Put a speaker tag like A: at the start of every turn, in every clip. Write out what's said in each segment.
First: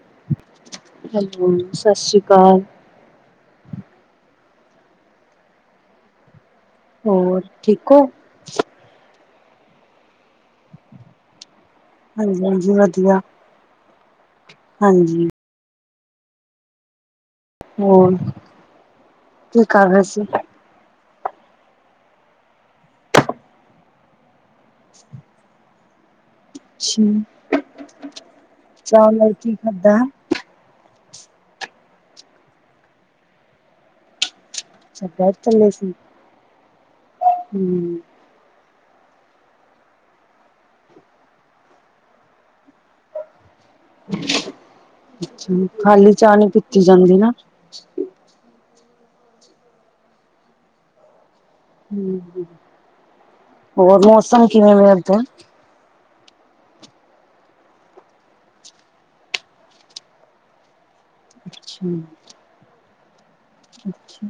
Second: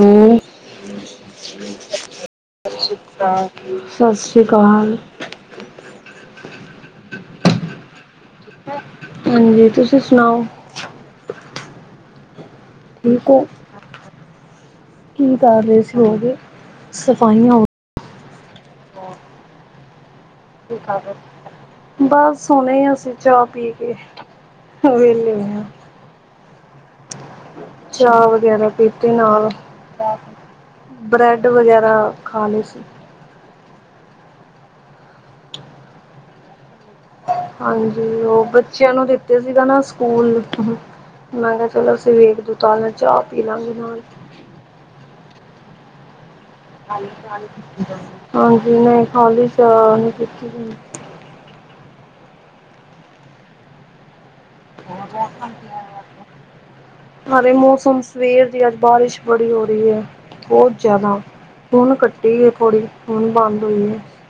A: ਸਤਿ
B: ਹੈਲੋ
A: ਸ਼੍ਰੀ
B: ਸਤਿ ਸ੍ਰੀ ਅਕਾਲ
A: ਅਕਾਲ। ਸਤਿ ਸ਼੍ਰੀ ਅਕਾਲ।
B: ਹੋਰ ਠੀਕ ਹੋ?
A: ਹਾਂਜੀ, ਤੁਸੀਂ ਸੁਣਾਓ?
B: ਹਾਂਜੀ-ਹਾਂਜੀ, ਵਧੀਆ
A: ਠੀਕ ਔ?
B: ਹਾਂਜੀ।
A: ਤਸੀ ਹੋ ਗਏ ਸਫਾਈਆਂ ਹੋ?
B: ਹੋਰ, ਕੀ ਕਰ ਰਹੇ ਸੀ?
A: ਬਸ, ਸੋਹਣੇ ਅਸੀਂ ਚਾਹ ਪੀ ਕੇ। ਹੋ ਵਿਹਲੇ।
B: ਅੱਛਾ।
A: ਚਾਹ ਵਗੈਰਾ, ਪੀਤੀ ਨਾਲ
B: ਕੀ ਖਾਧਾ
A: ਬ੍ਰੈਡ ਵਗੈਰਾ ਖਾ ਲਏ ਸੀ
B: ਚਦਾਰ ਚੱਲ ਸੀ? ਹਮ
A: ਹਾਂਜੀ, ਉਹ ਬੱਚਿਆਂ ਨੂੰ ਦਿੱਤੇ ਸੀਗਾ ਨਾ ਸਕੂਲ ਮੈਂ ਕਿਹਾ ਚਲੋ ਸਵੇਰ ਦ ਤਾਲ ਨਾਲ ਚਾਹ ਪੀ ਲਾਂਗੇ ਨਾਲ
B: ਅੱਛਾ, ਖਾਲੀ ਚਾਹ ਨੀ ਪੀਤੀ ਜਾਂਦੀ ਨਾ
A: ਹਾਂਜੀ, ਨਹੀ ਖਾਲੀ ਚਾਹ ਨੀ ਪੀਤੀ ਜਾਦੀ,
B: ਹ ਹੋਰ ਮੌਸਮ ਕਿਵੇਂ ਵੇ ਓਧਰ
A: [unintelligible] ਹਰੇ ਮੌਸਮ ਸਵੇਰ ਦੀ ਅੱਜ ਬਾਰਿਸ਼ ਬੜੀ ਹੋ ਰਹੀ ਹੈ ਬਹੁਤ ਜ਼ਿਆਦਾ
B: ਅੱਛਾ
A: ਘਟੀ ਹੈ ਥੋੜ੍ਹੀ ਹੁਨ ਬੰਦ ਹੋਈ ਹੈ
B: ਅੱਛਾ,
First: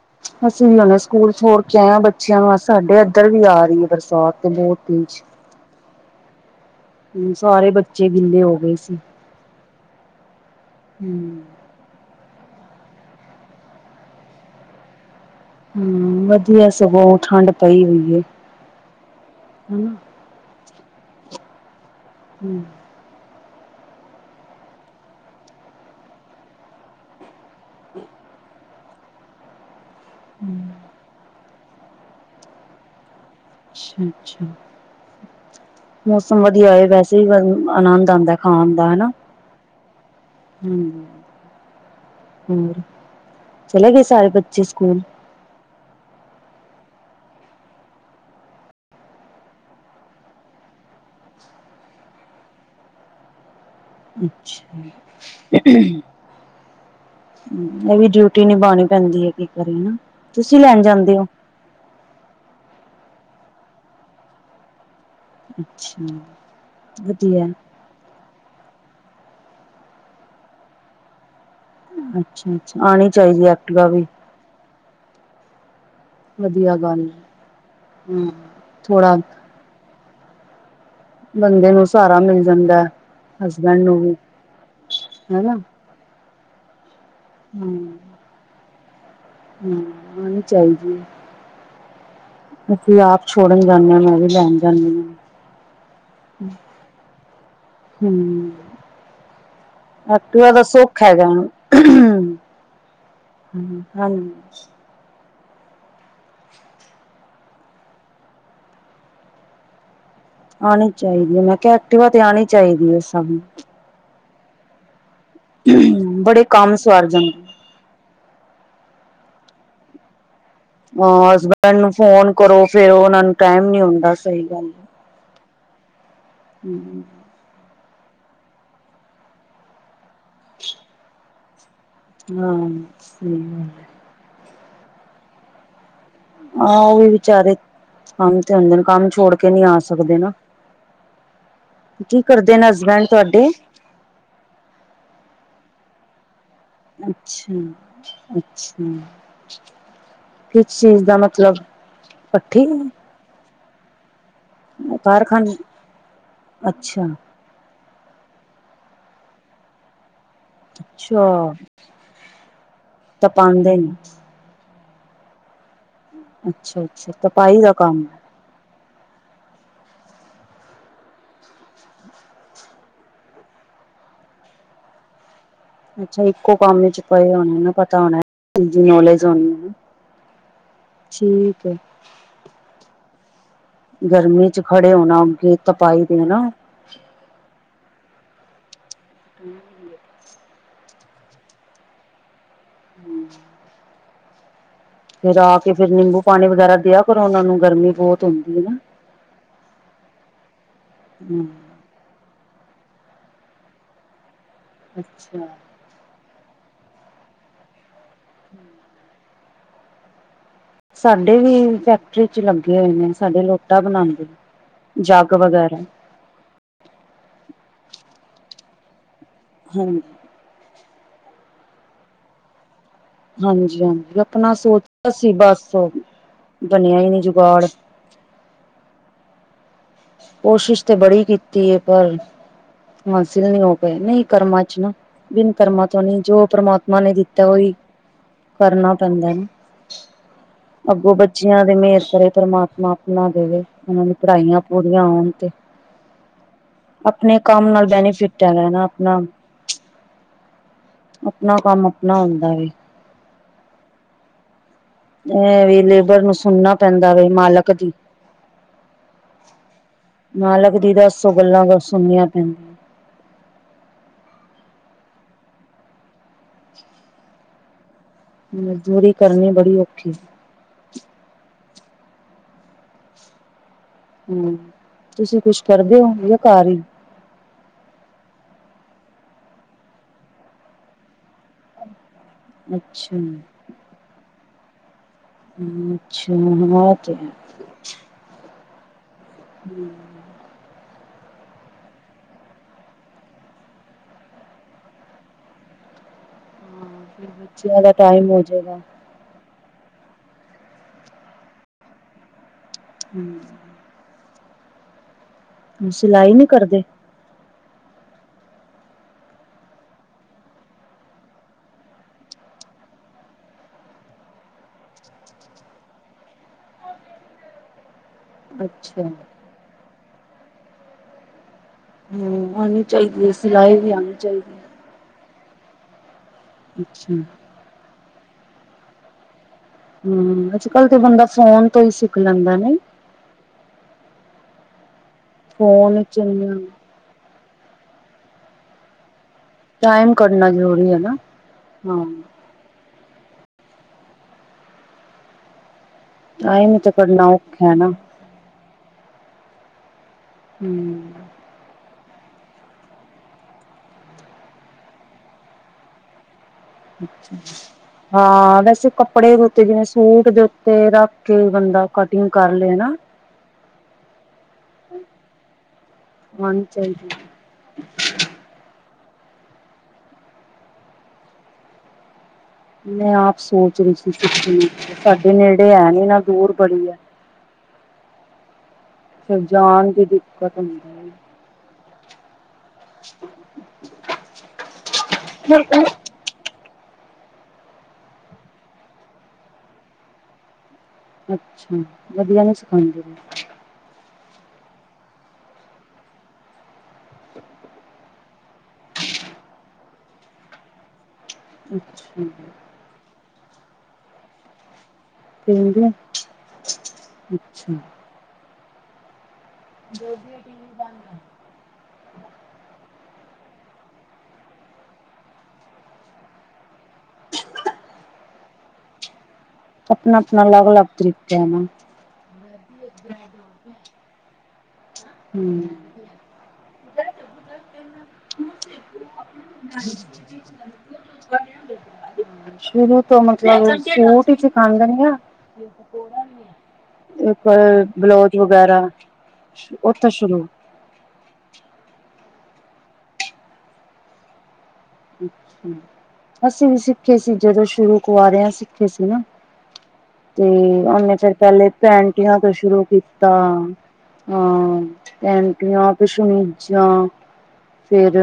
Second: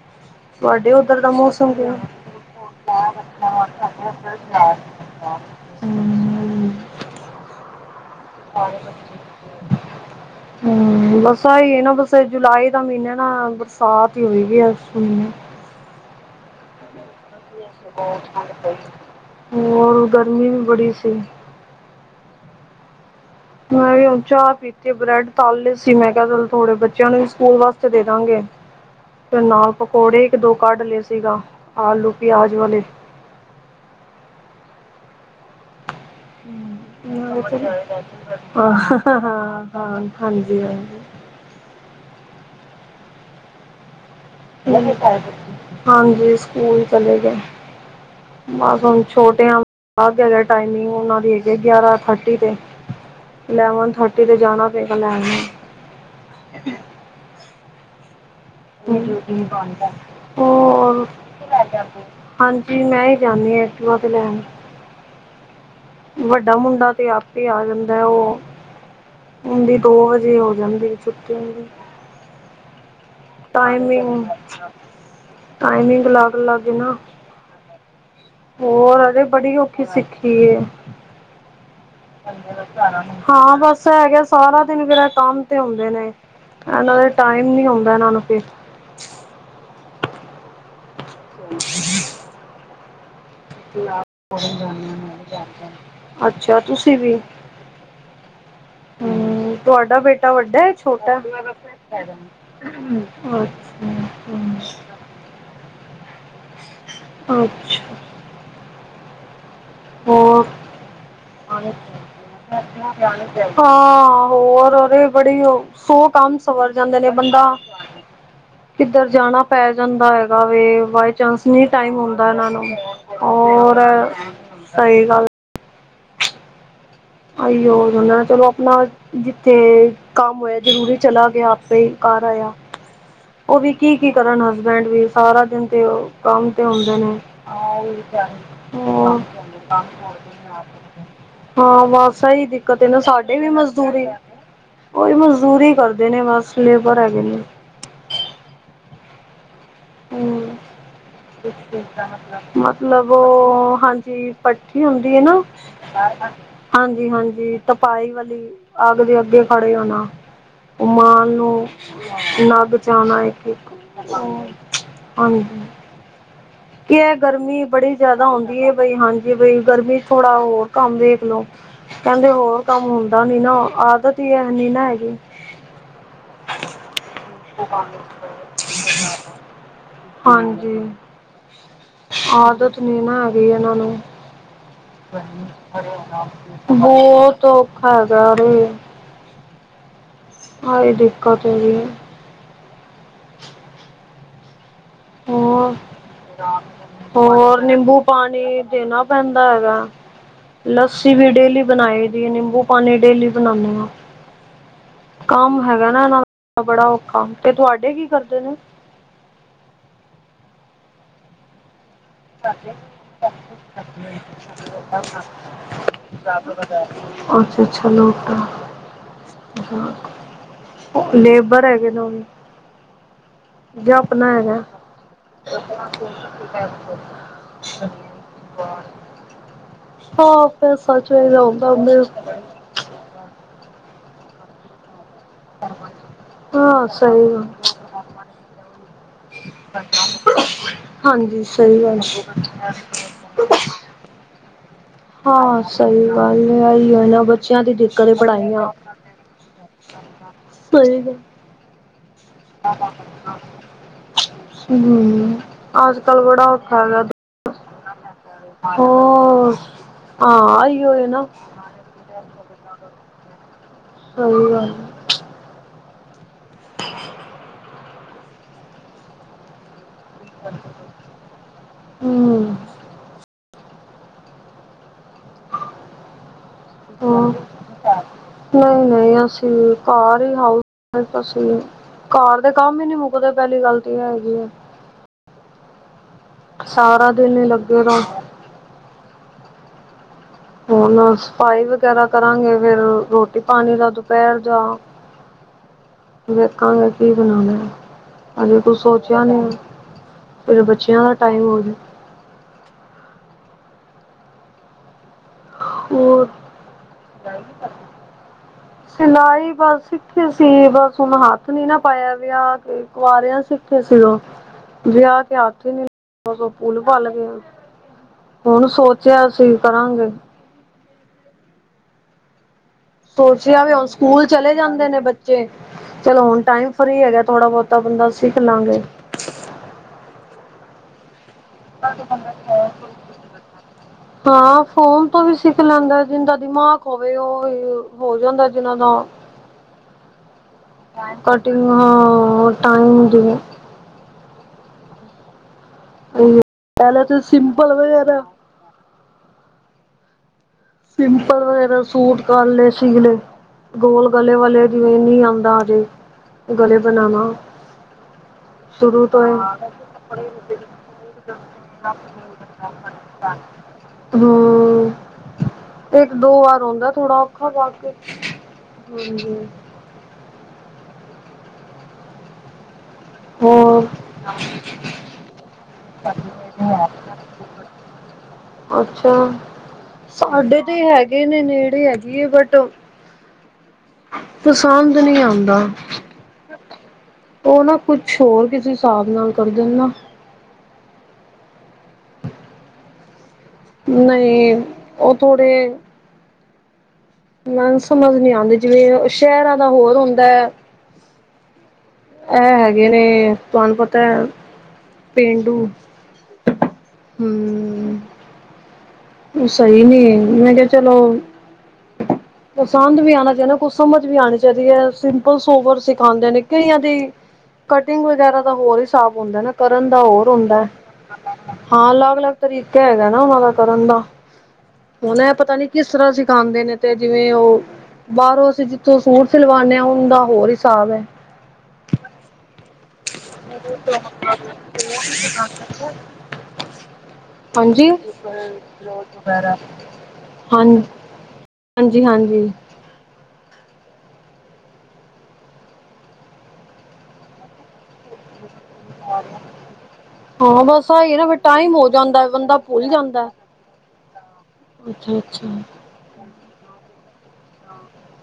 B: [inaudible] ਅਸੀਂ ਵੀ
A: ਤੁਹਾਡੇ
B: ਹੁਨੇ
A: ਉੱਧਰ ਦਾ
B: ਸਕੂਲ ਛੋੜ
A: ਮੌਸਮ
B: ਕੇ ਆਏ
A: ਕਿਵੇਂ
B: ਆ ਬੱਚਿਆਂ ਨੂੰ ਸਾਡੇ ਇੱਧਰ ਵੀ ਆ ਰੀ ਐ ਬਰਸਾਤ ਤੇ ਬੌਤ ਈ
A: [unintelligible] ਹਮ
B: ਹੂੰ, ਸਾਰੇ ਬੱ ਬੱਚੇ ਗਿੱਲੇ ਹੋ ਗਏ ਸੀ
A: ਹੂੰ
B: ਹਮ
A: ਬਸ ਆ ਹੀ ਨਾ ਬੱਸ ਜੁਲਾਈ ਦਾ ਮਹੀਨੇ ਨਾ, ਬਰਸਾਤ ਹੀ ਹੋਏਗੀ ਇਸ ਮਹੀਨੇ
B: ਹੂੰ, ਵਦੀਆ ਸਗੋਂ ਠੰਡ ਪਈ ਹੋਈ ਹੈ ਹਨਾ
A: ਹੋਰ ਗਰਮੀ ਵੀ ਬੜੀ ਸੀ
B: ਹੂੰ।
A: ਮੈਂ ਵੀ ਹੁਣ ਚਾਹ ਪੀਤੀ, ਬ੍ਰੈਡ ਤੱਲ ਲੇ ਸੀ, ਮੈਂ ਕਿਆ ਚਲ ਥੋੜੇ ਬ ਚਿਆਂ ਨੂੰ ਵੀ ਸਕੂਲ ਵਾਸਤੇ ਦੇ ਦਾਂਗੇ ਫਿਰ ਨਾਲ ਪਕੌੜੇ ਇੱਕ-ਦੋ ਕੱਢ ਲਏ ਸੀਗਾ ਆਲੂ ਪਿਆਜ਼ ਵਾਲੇ।
B: ਅੱਛਾ-ਅੱਛਾ। ਮੌਸਮ ਵਦੀਆ ਓਏ, ਵੈਸੇ ਈ ਆਨੰਦ ਆਂਦਾ ਖਾਣ ਦਾ ਹੈਨਾ
A: ਹਾਂ, ਹਾਂਜੀ-ਹਾਂਜੀ।
B: ਹੋਰ, ਚਲੇ ਗਏ ਸਾਰੇ ਬੱ
A: ਹਾਂਜੀ, ਸਕੂਲ ਚਲੇ ਗਏ। ਬਸ ਹੁਪ ਛੋਟੇਆ ਆ ਗਿਆ ਦਾ ਟਾਈਮਿੰਗ ਉਹਨਾਂ ਦੀ ਐਗੀ ਗਿਆਰਾਂ ਥਰਟੀ ਤੇ ਇਲੈਵਨਥ ਥਰਟੀ ਤੇ ਜਾਣਾ ਪਏਗਾ ਲੈਣ।
B: ਐ ਵੀ ਡਯੁ ਟੀ ਨਿਭਾਨ ਪੈਂਦੀ ਐ, ਕੀ ਕਰੀ ਨਾ, ਤੁਸੀਂ ਲੈਣ
A: ਹੋਰ
B: ਜਾਂਦੇ ਓ?
A: ਹਾਂਜੀ, ਮੈਂ ਈ ਜਾਂਦੀ ਆ ਐਕਟਿਵਾ ਤੇ ਲੈਣ
B: [inaudible]
A: ਵੱਡਾ ਮੁੰਡਾ ਤੇ ਆਪ ਈ
B: ਵਧੀਆ
A: ਆ ਜਾਂਦਾ ਐ ਉਹ ਓੱਂਦੀ, ਦੋ ਵਜੇ ਹੋ ਜਾਂਦੀ ਏ ਛੁੱਟੀ।
B: ਅੱਛਾ-ਅੱਛਾ, ਆਣੀ ਚਾਈਦੀ ਐ ਐਕਟੀਵਾ ਵੀ
A: ਅੱਛਾ। ਟਾਈਮਿੰਗ ਲਾ
B: ਵਦੀਆ ਗੱਲ ਏ, ਹੂੰ।
A: ਹੋਰ, ਅਰੇ ਬੜੀ ਔਖੀ ਸਿੱਖੀ ਏ।
B: ਬੰਦੇ ਨੂੰ ਸਾਰਾ
A: ਹਾਂ, ਬਸ ਐ ਹੈਗਾ ਸਾਰਾ ਦਿਨ ਫੇਰ ਐ ਕੰਮ
B: ਹਨਾ
A: ਤੇ ਹੁੰਦੇ ਨੇ ਇਨਾਂ ਦੇ ਟਾਈਮ ਨੀ ਹੁੰਦਾ ਇਨਾਂ ਨੂੰ ਫਿਰ
B: ਹੂੰ, ਆਣੀ ਚਾਈਦੀ ਏ।
A: [inaudible]
B: ਅਸੀ ਆਪ ਛੋੜਨ ਜਾਨੇ ਆ, ਮੈਂ ਵੀ ਲੈਣ ਜਾਨੀ ਆ।
A: ਅੱਛਾ ਤੁਸੀਂ ਵੀ
B: ਹੂੰ,
A: ਹੂੰ ਤੁਹਾਡਾ ਬੇਟਾ
B: ਐਕਟਿਵਾ ਦਾ
A: ਵੱਡਾ ਐ
B: ਸੁੱਖ
A: ਛੋਟਾ
B: ਹੈਗਾ।
A: ਐ?
B: ਹੂੰ,
A: ਅੱਛਾ
B: ਹਾਂਜੀ।
A: ਅੱਛਾ। ਹੋਰ
B: ਆਣੀ ਚਾਈਦੀ ਐ, ਮੈਂ ਕਿਆ ਐਕਟਿਵਾ ਤੇ ਆਣੀ ਚਾਈਦੀ ਸਬ ਨੂੰ
A: ਹਾਂ, ਹੋਰ ਅਰੇ ਬੜੀ ਓ, ਸੌ
B: ਨੂੰ
A: ਕੰਮ
B: ਬੜੇ
A: ਸਵਰ ਜਾਂਦੇ
B: ਸਵਾਰ
A: ਨੇ ਬੰਦਾ ਕਿੱਧਰ ਜਾਣਾ ਪੈ ਜਾਂਦਾ ਵੇ
B: ਅ
A: ਬਾਈ ਚਾਂਸ ਨੀ
B: ਹਸਬੈਂਡ ਨੂੰ
A: ਟਾਈਮ ਹੁੰਦਾ
B: ਫੋਨ
A: ਇਨਾਂ ਨੂੰ
B: ਕਰੋ ਫੇਰ ਉਹਨਾਂ ਨੂੰ ਟਾਈਮ
A: ਹੋਰ
B: ਨੀ ਹੁੰਦਾ ਸਹੀ
A: ਸਈ ਗੱਲ
B: ਹੂੰ।
A: ਅਈਓ ਹੋਂਦਾ ਚਲੋ ਅਪਣਾ ਜਿੱਥੇ ਕੰਮ ਹੋਏ ਜਰੂਰੀ ਚਲਾ ਗਿਆ ਆਪੇ ਈ
B: [unintelligible]
A: ਓ ਵੀ
B: ਗੱਲ
A: ਕੀ-ਕੀ ਕਰਨ ਹਸਬੈਂਡ ਵੀ ਸਾਰਾ ਦਿਨ ਤੇ ਓ ਕੰਮ ਤੇ
B: ਆਹ
A: ਹੁੰਦੇ
B: ਉਹ ਵੀ
A: ਨੇ,
B: ਵਿਚਾਰੇ ਕੰਮ ਤੇ ਹੁੰਦੇ ਨੇ ਕੰਮ
A: ਹੋਰ
B: ਛੋੜ ਕੇ ਨਹੀਂ ਆ ਸਕਦੇ ਨਾ
A: ਹਾਂ,
B: ਕੀ
A: ਬਸ ਐਈ
B: ਕਰਦੇ ਨੇ
A: ਦਿੱਕਤ ਏ ਨਾ
B: ਹਸਬੈਂਡ
A: ਸਾਡੇ
B: ਤੁਹਾਡੇ
A: ਵੀ ਮ ੂ ਕੋਈ, ਮਜ਼ਦੂਰੀ ਕਰਦੇ ਨੇ ਬਸ। ਲੇਬਰ ਹੈਗੇ ਨੇ
B: ਅੱਛਾ-ਅੱਛਾ
A: ਹੂੰ।
B: ਕਿਸ ਚੀਜ਼ ਦਾ ਮਤਲਬ ਭੱਠੀ?
A: ਹਾਂਜੀ-ਪੱਠੀ ਹੁੰਦੀ ਆ ਨਾ
B: ਕਾਰਖਾਨੇ ਅੱਛਾ
A: ਹਾਂਜੀ ਹਾਂਜੀ। ਤਪਾਈ ਵਾਲੀ ਅੱਗ ਦੇ ਅੱਗੇ ਖੜੇ ਹੋਣਾ ਮਾਂ
B: ਅੱਛਾ
A: ਨੂੰ ਨਗ ਜਾ ਆਉਣਾ
B: ਤਾਂ
A: ਇੱਕ ਇੱਕ
B: ਪਾਉਂਦੇ ਨੇ
A: ਹਾਂਜੀ।
B: ਅੱਛਾ
A: ਕੀ ਗਰਮੀ ਬੜੀ ਜਿਆਦਾ ਆਉਂਦੀ ਹੈ ਬਈ ਹਾਂਜੀ ਬ, ਗਰਮੀ ਚ ਥੋੜਾ ਹੋਰ ਕੰਮ ਵੇਖ ਲੋ ਕਹਿੰਦੇ ਹੋਰ ਕੰਮ ਹੁੰਦਾ ਨੀ ਨਾ ਆਦਤ ਹੀ ਹੈਨੀ ਨਾ ਹੈਗੀ
B: ਅੱਛਾ, ਇੱਕੋ ਕੰਮ ਵਿਚ ਪਏ ਹੋਣੇ ਪਤਾ ਹੋਣਾ ਚ ਨਲੇਜ ਹੋਣੀ
A: ਹਾਂਜੀ।
B: ਠੀਕ
A: ਆਦਤ ਨੀ ਨਾ ਹੈਗੀਈ ਇਹਨਾਂ ਨੂੰ।
B: ਗਰਮੀ ਚ ਖੜੇ ਹੋਣਾੱਗੇ ਤਪਾਈ ਦੇ ਨਾ
A: ਬਹੁਤ ਔਖਾ ਹੈਗਾ
B: ਹੂੰ।
A: ਹਈ ਦਿੱਕਤ ਹੋਗੀ
B: ਹਮ
A: ਹੋਰ,
B: ਨਿੰਬੂ ਪਾਣੀ ਵਗੈਰਾ ਦਿਆ ਕਰੋ ਉਹਨਾਂ ਨੂੰ
A: ਹੋਰ
B: ਗਰਮੀ
A: ਨਿੰਬੂ
B: ਬਹੁਤ ਹੁੰਦੀ ਹੈ
A: ਪਾਣੀ
B: ਨਾ
A: ਦੇਣਾ ਪੈਂਦਾ ਹੈਗਾ ਲੱਸੀ ਵੀ
B: ਹੂੰ
A: ਡੇਲੀ ਬਣਾਈ ਦੀ ਨਿੰਬੂ ਪਾਣੀ ਡੇਲੀ ਬਣਾਉਦੇ ਹ
B: ਅੱਛਾ
A: ਕੰਮ ਹੈਗਾ ਨਾ ਇਹਨਾਂ ਬੜਾ ਔਖਾ ਤੇ ਤੁਹਾਡੇ ਕੀ ਕਰਦੇ ਨੇ?
B: ਸਾਡੇ ਵੀ ਚ ਚ ਲੱਗੇ ਹੋਏ ਨੇ ਸਾਡੇ ਲੋਟਾ ਬਣਾਉਂਦੇ ਜੱਗ ਵਗੈਰਾ
A: ਉਹਔਥੇਛ ਲੋਕ
B: ਹਾਂਜੀ
A: ਤਾਂਾ ਨੇਬਰ ਹੈਗੇ ਨੇ ਉਹ ਵੀ। ਜ
B: ਹਾਂਜੀ-ਹਾਂਜੀ
A: ਆਪਣਾ ਹੈਗਾ?
B: ਸੋਚਿਆ ਸੀ ਬਸ ਬਣਿਆ ਹੀ ਨੀ ਜੁਗਾੜ
A: ਹਾਂ ਫਿਰ
B: ਕੋਸ਼ਿਸ਼ ਤੇ
A: ਸੱਚ
B: ਬੜੀ
A: ਵ
B: ਕੀਤੀ
A: ਜਾਊਂਗਾ
B: ਹੈ
A: ਮ
B: ਪਰ ਹਾਸਿਲ ਨਹੀਂ ਹੋ ਪਏ ਨਹੀਂ ਕਰਮਾਂ ਚ ਨਾ ਬਿਨ ਕਰਮਾਂ ਤੋਂ ਨੀ ਜੋ
A: ਹਾਂ
B: ਪਰਮਾਤਮਾ ਨੇ
A: ਸਹੀ
B: ਦਿੱਤਾ
A: ਗੱਲ
B: ਉਹੀ ਕਰਨਾ ਪੈਂਦਾ ਅੱਗੋਂ
A: ਹਾਂਜੀ
B: ਬੱਚਿਆਂ ਦੇ
A: ਸਹੀ ਗੱਲ
B: ਮੇਰ ਕਰੇ ਪਰਮਾਤਮਾ, ਆਪਣਾ ਦੇਵੇ ਉਹਨਾਂ ਦੀ ਪੜ੍ਹਾਈਆਂ ਪੂਰੀਆਂ ਹੋਣ ਤੇ
A: ਹਾਂ ਸਹੀ ਗੱਲ ਆਹੀ ਆ ਨਾ
B: ਆਪਣੇ
A: ਬੱਚਿਆਂ
B: ਕੰਮ
A: ਦੀ
B: ਨਾਲ
A: ਦਿੱਕਤ
B: ਬੈਨੀਫਿਟ
A: ਪੜ੍ਹਾਈਆਂ
B: ਹੈਗਾ ਨਾ ਆਪਣਾ
A: ਹੋਹੀ ਗ
B: ਆਪਣਾ ਕੰਮ ਆਪਣਾ ਹੁੰਦਾ ਵੇ
A: ਹਮ
B: ਇਹ ਵੀ
A: ਅੱਜ ਕੱਲ
B: ਲੇਬਰ ਨੂੰ
A: ਬੜਾ
B: ਸੁਣਨਾ
A: ਔਖਾ ਹੈਗਾ
B: ਪੈਂਦਾ ਵ ਮਾਲਕ ਦੀ
A: ਹੋਰ ਹਾਂ
B: ਮਾਲਕ
A: ਆਈਓ
B: ਦੀ
A: ਹੈ ਨਾ
B: ਦੱਸੋ ਗੱਲਾਂ ਸੁਣੀਆਂ ਪੈਂਦੀਆਂ
A: ਸਹੀ ਗੱਲ ਏ। [unintelligible]
B: ਮਜ਼ਦੂਰੀ ਕਰਨੀ ਬੜੀ ਔਖੀ।
A: ਹੂੰ
B: ਹੂੰ, ਤੁਸੀ ਕੁੱਛ ਕਰਦੇ ਓ ਯਾ ਘਾੱਰ ਈ।
A: ਹਾ। ਨਈ-ਨਈ ਅਸੀਂ, ਘਰ ਈ ਹਾਊਸ ਅਸੀਂ ਘਰ ਕਾੰਮ ਈ ਨੀ
B: ਅੱਛਾ
A: ਮੁੱਕਦੇ ਪੈਲੀ ਗਾੱਲ ਤੇ ਐ ਐਗੀ ਏ।
B: ਹੂੰ ਅੱਛਾ, ਹਾ ਐ ਤੇ ਹੈ।
A: [inaudible]
B: ਹੂੰ।
A: ਹੁਨ, ਸਫ਼ਾਈ ਵਗੈਰਾ ਕਰਾਂਗੇ ਫੇਰ ਰੋਟੀ-ਪਾਣੀ ਦਾ ਦੁਪੈਰ ਦਾ। ਵੇਕਾੱਗੇ
B: ਹਾਂ
A: ਕੀ
B: ਫਿਰ
A: ਬਨਾਨੈ,
B: ਬੱਚਿਆਂ ਦਾ ਟਾਈਮ ਹੋ
A: ਅਜੇ ਕੁਛ
B: ਜਾਏਗਾ
A: ਸੋਚ ਫਿਰ, ਬੱਚਿਆਂ ਦਾ ਟਾਈਮ ਹੋਵੇ
B: ਹਮ ਸਿਲਾਈ ਨੀ ਕਰਦੇ?
A: ਗੱਲ ਕੀਤਾ। ਸਿਲਾਈ ਬਸ ਸਿੱਖੀ ਸੀ ਬਸ ਹੁਣ ਹੱਥ ਨੀਨਾ ਪਾਇਆ ਵਿਆਹ ਤੇ। ਕੁਆਰਿਆਂ ਸਿੱਖੇ ਸੀ ਓ। ਵਿਆ ਕੇ ਆਖੇ ਨੀ [unintelligible] ਓ ਪੂਲ-ਪਾਲ ਗੇ ਆ। ਹੁਣ
B: ਅੱਛਾ
A: ਸੋਚੇਆ ਅਸੀਂ ਵੀ ਕਾਗੀ।
B: ਹੂੰ, [unintelligible]
A: ਸੋਚਿਆ ਵੀ ਹੁਣ ਸੁਕੂਲ ਚਲੇ ਜਾਂਦੇ ਨੇ ਬੱ ਜੇ, ਚਲੋ ਓਨ ਟਾਈਮ
B: ਹੈ
A: ਫ੍ਰੀ
B: ਅੱਛਾ
A: ਐਗੈ ਥੋੜਾ ਬੋਤਾ ਬੰਦਾ ਸਿੱਖ ਲਾਂਗੇ।
B: ਹੂੰ, ਆੱਜ-ਕਾੱਲ ਤੇ ਬੰਦਾ ਫੋਨ ਤੋ ਈ ਸਿੱਖ ਲੈਂਦਾ ਨਈ।
A: ਹਾਂ ਫੋਨ ਤੋ ਵੀ ਸਿੱਖ ਲੈਂਦੈ
B: ਫੋਨ ਚ
A: ਜਿੰਦਾ ਦਿਮਾਕ ਹੋਵੇ ਓ ਈ, ਹੋ ਜਾਂਦਾ ਜਿਨਾਂ ਦਾ।
B: ਟਾਈਮ ਕੱਢਣਾ ਜ਼ਰੂਰੀ ਹੈ ਨਾ
A: ਤੁਆਡੀ
B: ਹਾਂ
A: [unintelligible] ਟਾਈਮ ਦੀ [unintelligible]
B: ਟਾਈਮ ਹੀ ਤੇ
A: ਪੈਲੇ ਤਾ
B: ਕੱਢਣਾ ਔਖਾ
A: ਸਿੰਪਲ
B: ਹੈ ਨਾ
A: ਵਗੈਰਾ
B: ਹਮ
A: ਸਿੰਪਲ ਵਗੈਰਾ ਸੂਟ ਕਾਰਲੇ ਸੀ ਲੇ, ਗੋਲ ਗਲੇ ਵਾਲੇ [unintelligible] ਜਿਵੇਂ ਨੀ ਆਂਦਾ ਹਜੇ। ਗੱਲੇ ਬਨਾਵਾ
B: ਹਾਂ ਵੈਸੇ
A: ਸ਼ੁਰੂ ਤੋ ਈ
B: ਕੱਪੜੇ ਦੇ ਉੱਤੇ
A: ਹਮ
B: ਜਿਵੇਂ ਸੂਟ ਦੇ ਉੱਤੇ ਰੱਖ ਕੇ ਬੰਦਾ ਕਟਿੰਗ ਕਰ ਲਏ ਨਾ
A: ਇੱਕ ਦੋ ਵਾਰ
B: ਆਉਣੀ
A: ਹੁੰਦਾ
B: ਚਾਹੀਦੀ
A: ਥੋੜਾ ਹਾਂਜੀ।
B: ਮੈਂ ਆਪ ਸੋਚ
A: ਹੋਰ
B: ਰਹੀ ਸੀ ਕੁਛ ਸਾਡੇ ਨੇੜੇ ਐ ਨੀ ਨਾ ਦੂਰ ਬੜੀ ਹੈ।
A: ਅੱਛਾ
B: ਫਿਰ ਜਾਣ ਦੀ ਦਿੱਕਤ
A: ਸਾਡੇ ਤੇ
B: ਹੁੰਦੀ
A: ਹੈਗੇ
B: ਹੈ।
A: ਨੇ ਨੇੜੇ ਹੈਗੇ ਆ ਬਟ ਦੋ ਪਸੰਦ ਨਹੀਂ ਆਉਂਦਾ। ਉਹ ਨਾ ਕੁਛ ਹੋਰ ਕਿਸੇ ਹਿਸਾਬ ਨਾਲ ਕਰ ਦਿੰਦਾ।
B: ਅੱਛਾ ਵਧੀਆ ਨਹੀਂ ਸਿਖਾਉਂਦੇ।
A: ਨਹੀਂ ਉਹ ਥੋੜੇ ਸਮਝ ਨੀ ਆਉਂਦੀ ਜਿਵੇਂ ਸ਼ਹਿਰਾਂ ਦਾ ਹੋਰ ਹੁੰਦਾ ਹੈ।
B: ਅੱਛਾ।
A: ਅਗੇ ਨੇ ਤੁਹਾਨੂੰ ਪਤਾ ਪੇਂਡੂ
B: ਪੀਂਦੇ ਅੱਛਾ।
A: ਹਮ। ਸਹੀ ਨੀ ਮੈਂ ਕਿਹਾ ਚਲੋ ਪਸੰਦ ਵੀ ਆਉਣਾ ਚਾਹੀਦਾ ਕੁਛ ਸਮਝ ਵੀ ਆਉਣੀ ਚਾਹੀਦੀ ਹੈ ਸਿੰਪਲ ਸੋਵਰ ਸਿਖਾਉਂਦੇ ਨੇ। ਕਈਆ ਦੀ ਕਟਿੰਗ ਵਗੈਰਾ ਤਾਂ ਹੋਰ ਹੀ ਸਾਫ਼ ਹੁੰਦਾ ਨਾ। ਕਰਨ ਦਾ ਹੋਰ
B: ਆਪਣਾ-ਆਪਣਾ
A: ਹੁੰਦਾ
B: ਅਲੱਗ-ਅਲੱਗ ਤਰੀਕਾ ਹੈ ਨਾ।
A: ਹਾਂ ਅਲੱਗ ਅਲੱਗ ਤਰੀਕਾ ਹੈਗਾ ਨਾ ਉਹਨਾਂ ਦਾ ਕਰਨ ਦਾ। ਉਹਨਾ ਇਹ ਪਤਾ ਨੀ
B: ਹੂੰ,
A: ਕਿਸ ਤਰ੍ਹਾਂ ਸਿਖਾਉਂਦੇ ਨੇ ਤੇ ਜਿਵੇਂ ਉਹ ਬਾਹਰੋਂ ਅਸੀਂ ਜਿੱਥੋਂ ਸੂਟ ਸਿਲਵਾਉਂਦੇ ਹਾ ਉਹ ਦਾ ਹੋਰ ਹਿਸਾਬ ਹੈ।
B: ਸ਼ੁਰੂ ਮਤਲਬ ਸੂਟ ਸਿਖਾਂਦੇ ਹਾਂ ਇੱਕ ਬਲਾਉਜ ਵਗੈਰਾ।
A: ਵਗੈਰਾ
B: ਉੱਥੇ ਸ਼ੁਰੂ
A: ਹਾਂ ਹਾਂਜੀ ਹਾਂਜੀ।
B: ਅਸੀਂ ਵੀ ਸਿੱਖੇ ਸੀ ਜਦੋਂ ਸ਼ੁਰੂ ਕਵਾਰੇ ਸੀ। ਨਾ।
A: ਹਾਂ।
B: ਤੇ
A: ਬਸ
B: ਉਹਨੇ
A: ਆਹੀ ਨਾ
B: ਫਿਰ ਪਹਿਲੇ
A: ਟਾਈਮ ਹੋ ਜਾਂਦਾ
B: ਪੇਂਟੀਆ ਤੋਂ
A: ਬੰਦਾ
B: ਸ਼ੁਰੂ
A: ਭੁੱਲ ਜਾਂਦਾ
B: ਕੀਤਾ। ਹਾਂ
A: ਅੱਛਾ ਅੱਛਾ
B: ਪੈਂਟੀਆ ਤੇ ਸ਼ਮਿਜਾ। ਫੇਰ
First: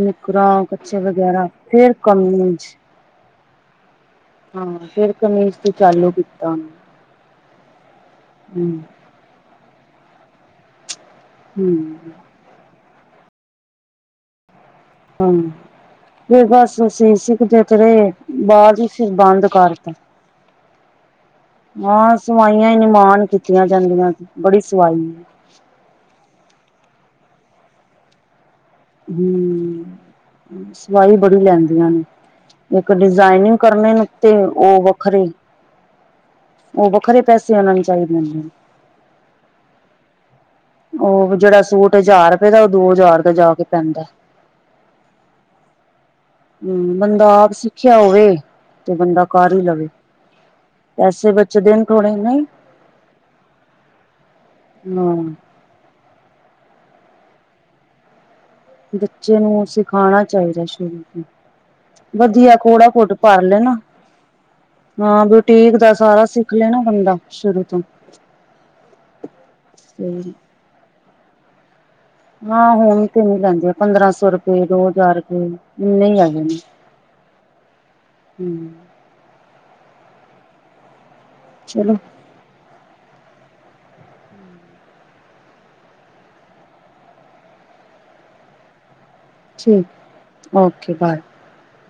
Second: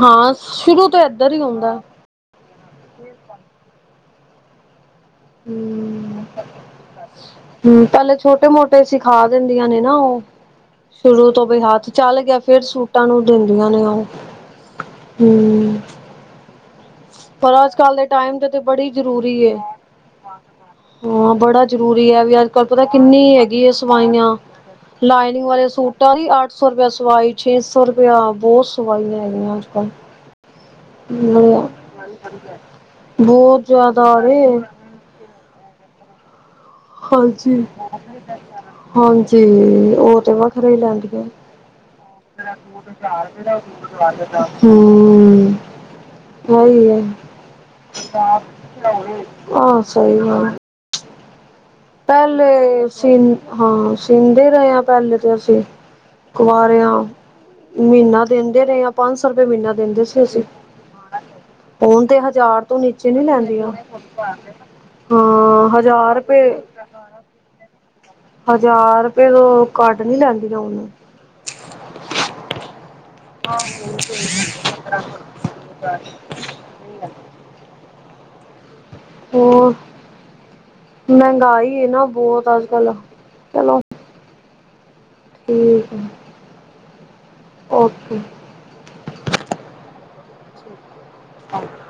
A: ਹਾਂ ਸ਼ੁਰੂ
B: ਕੱਛੇ
A: ਤੋਂ ਏਧਰ ਹੀ
B: ਵਗੈਰਾ
A: ਹੁੰਦਾ
B: ਫੇਰ ਕਮੀਜ। ਫੇਰ ਕਮੀਜ਼ ਤੇ ਚਾਲੂ ਕੀਤਾ
A: ਹਮ ਪਹਿਲੇ ਛੋਟੇ
B: ਹੂੰ
A: ਮੋਟੇ ਸਿਖਾਂਦੇ। ਸਿੱਖਾ ਦਿੰਦੀਆਂ ਨੇ ਨਾ ਉਹ ਸ਼ੁਰੂ ਤੋਂ ਬਈ ਹੱਥ ਚੱਲ ਗਿਆ ਫਿਰ ਸੂਟਾ ਟਾਂ ਨੂੰ ਦਿੰਦੀਆਂ ਨੇ ਉਹ
B: ਹਾਂ
A: ਹਮ।
B: ਫੇਰ ਬਸ ਅਸੀਂ
A: ਪਰ
B: ਸਿੱਖਦੇ
A: ਅੱਜ
B: ਤੇ
A: ਕੱਲ ਦੇ
B: ਰਹੇ
A: ਟਾਈਮ ਤੇ
B: ਬਾਅਦ ਹੀ
A: ਬੜੀ
B: ਫਿਰ
A: ਜਰੂਰੀ
B: ਬੰਦ ਕਰਤਾ
A: ਹਾਂ ਬੜਾ ਜਰੂਰੀ
B: ਹਾਂ
A: ਹੈ ਵੀ ਅੱਜ ਕੱਲ
B: ਸਵਾਈਆਂ ਹੀ
A: ਪਤਾ ਕਿੰਨੀ
B: ਨਿਮਾਣ
A: ਹੈਗੀ
B: ਕੀਤੀਆਂ
A: ਹੈ
B: ਜਾਂਦੀਆਂ
A: ਸਵਾਈਆਂ
B: ਬੜੀ ਸਵਾਈ
A: ਲਾਈਨਿੰਗ ਵਾਲੇ ਸੂਟ ਅਟਾਰੀ ਅੱਠ ਸੌ ਰੁਪਇਆ ਸਵਾਈ ਛੇਹ ਸੌ ਰੁਪਇਆ ਬਹੁਤ ਸਵਾਈਆਂ ਹੈਗੀਆਂ ਅੱਜ
B: ਹੂੰ
A: ਕੱਲ੍ਹ।
B: ਸਵਾਈ ਬੜੀ ਲੈਂਦੀਆਂ ਨੇ ਇੱਕ ਡਿਜ਼ਾਇਨਿੰਗ
A: ਬਹੁਤ
B: ਕਰਨੇ
A: ਜ਼ਿਆਦਾ
B: ਤੇ
A: ਰੇ
B: ਉਹ ਵੱਖਰੇ ਉਹ ਵੱਖਰੇ ਪੈਸੇ
A: ਹਾਂਜੀ
B: ਉਹਨਾ ਨੂੰ ਚਾਹੀਦੇ ਨੇ।
A: ਹਾਂਜੀ ਉਹ ਤੇ ਵੱਖਰੇ ਹੀ ਲੈਂਦੀਆਂ।
B: ਉਹ ਜਿਹੜਾ ਸੂਟ ਹਜ਼ਾਰ ਰੁਪਏ ਦਾ ਉਹ ਦੋ ਹਜ਼ਾਰ ਦਾ ਜਾ ਕੇ ਪੈਂਦਾ
A: ਹਮ। ਸਹੀ
B: ਹੂੰ
A: ਹੈ
B: ਬੰਦਾ ਆਪ ਸਿੱਖਿਆ ਹੋਵੇ ਤੇ ਬੰਦਾ ਕਰ ਹੀ
A: ਹਾਂ
B: ਲਵੇ
A: ਸਹੀ ਹੈ।
B: ਪੈਸੇ ਬੱਚਦੇ ਨੇ। ਥੋੜੇ ਨਹੀਂ
A: ਪਹਿਲੇ ਸੀ ਹਾਂ ਸੀਂਦੇ ਰਹੇ ਹਾਂ ਪਹਿਲੇ ਤੇ ਅਸੀਂ। ਕੁਆਰਿਆਂ ਮਹੀਨਾ ਦਿੰਦੇ ਰਹੇ ਹਾਂ ਪੰਜ ਸੌ
B: ਬੱਚੇ
A: ਰੁਪਏ
B: ਨੂੰ
A: ਮਹੀਨਾ ਦਿੰਦੇ ਸੀ
B: ਸਿਖਾਣਾ
A: ਅਸੀਂ
B: ਚਾਹੀਦਾ ਸ਼ੁਰੂ ਤੋਂ
A: ਉਹ ਤੇ
B: ਵਧੀਆ
A: ਹਜ਼ਾਰ ਤੋਂ
B: ਕੋੜਾ
A: ਨੀਚੇ
B: ਕੋਟ
A: ਨੀ
B: ਭਰ
A: ਲੈਂਦੀਆਂ।
B: ਲੈਣਾ ਹਾਂ ਬੁਟੀਕ ਦਾ
A: ਹਜ਼ਾਰ
B: ਸਾਰਾ
A: ਰੁਪਏ
B: ਸਿੱਖ ਲੈਣਾ ਬੰਦਾ ਸ਼ੁਰੂ ਤੋਂ।
A: ਹਜ਼ਾਰ ਰੁਪਏ ਤੋਂ ਘੱਟ
B: ਤੇ
A: ਨੀ ਲੈਂਦੀਆਂ‌ ਉਹ।
B: ਹਾਂ ਹੋੁਣ ਤੇ ਨੀ ਲੈਂਦੇ ਆ ਪੰਦਰਾਂ ਸੌ ਰੁਪਏ ਦੋ ਹਜ਼ਾਰ ਰੁਪਏ ਇੰਨੇ ਹੀ ਆਗੇ ਨੇ।
A: [unintelligible]
B: ਹਮ
A: ਹੋਰ ਮਹਿੰਗਾਈ
B: ਚਲੋ
A: ਨਾ ਬਹੁਤ ਅੱਜ ਕੱਲ ਚਲੋ ਠੀਕ ਹੈ ਓਕੇ
B: ਠੀਕ ਓਕੇ ਬਾਏ
A: ਾਂ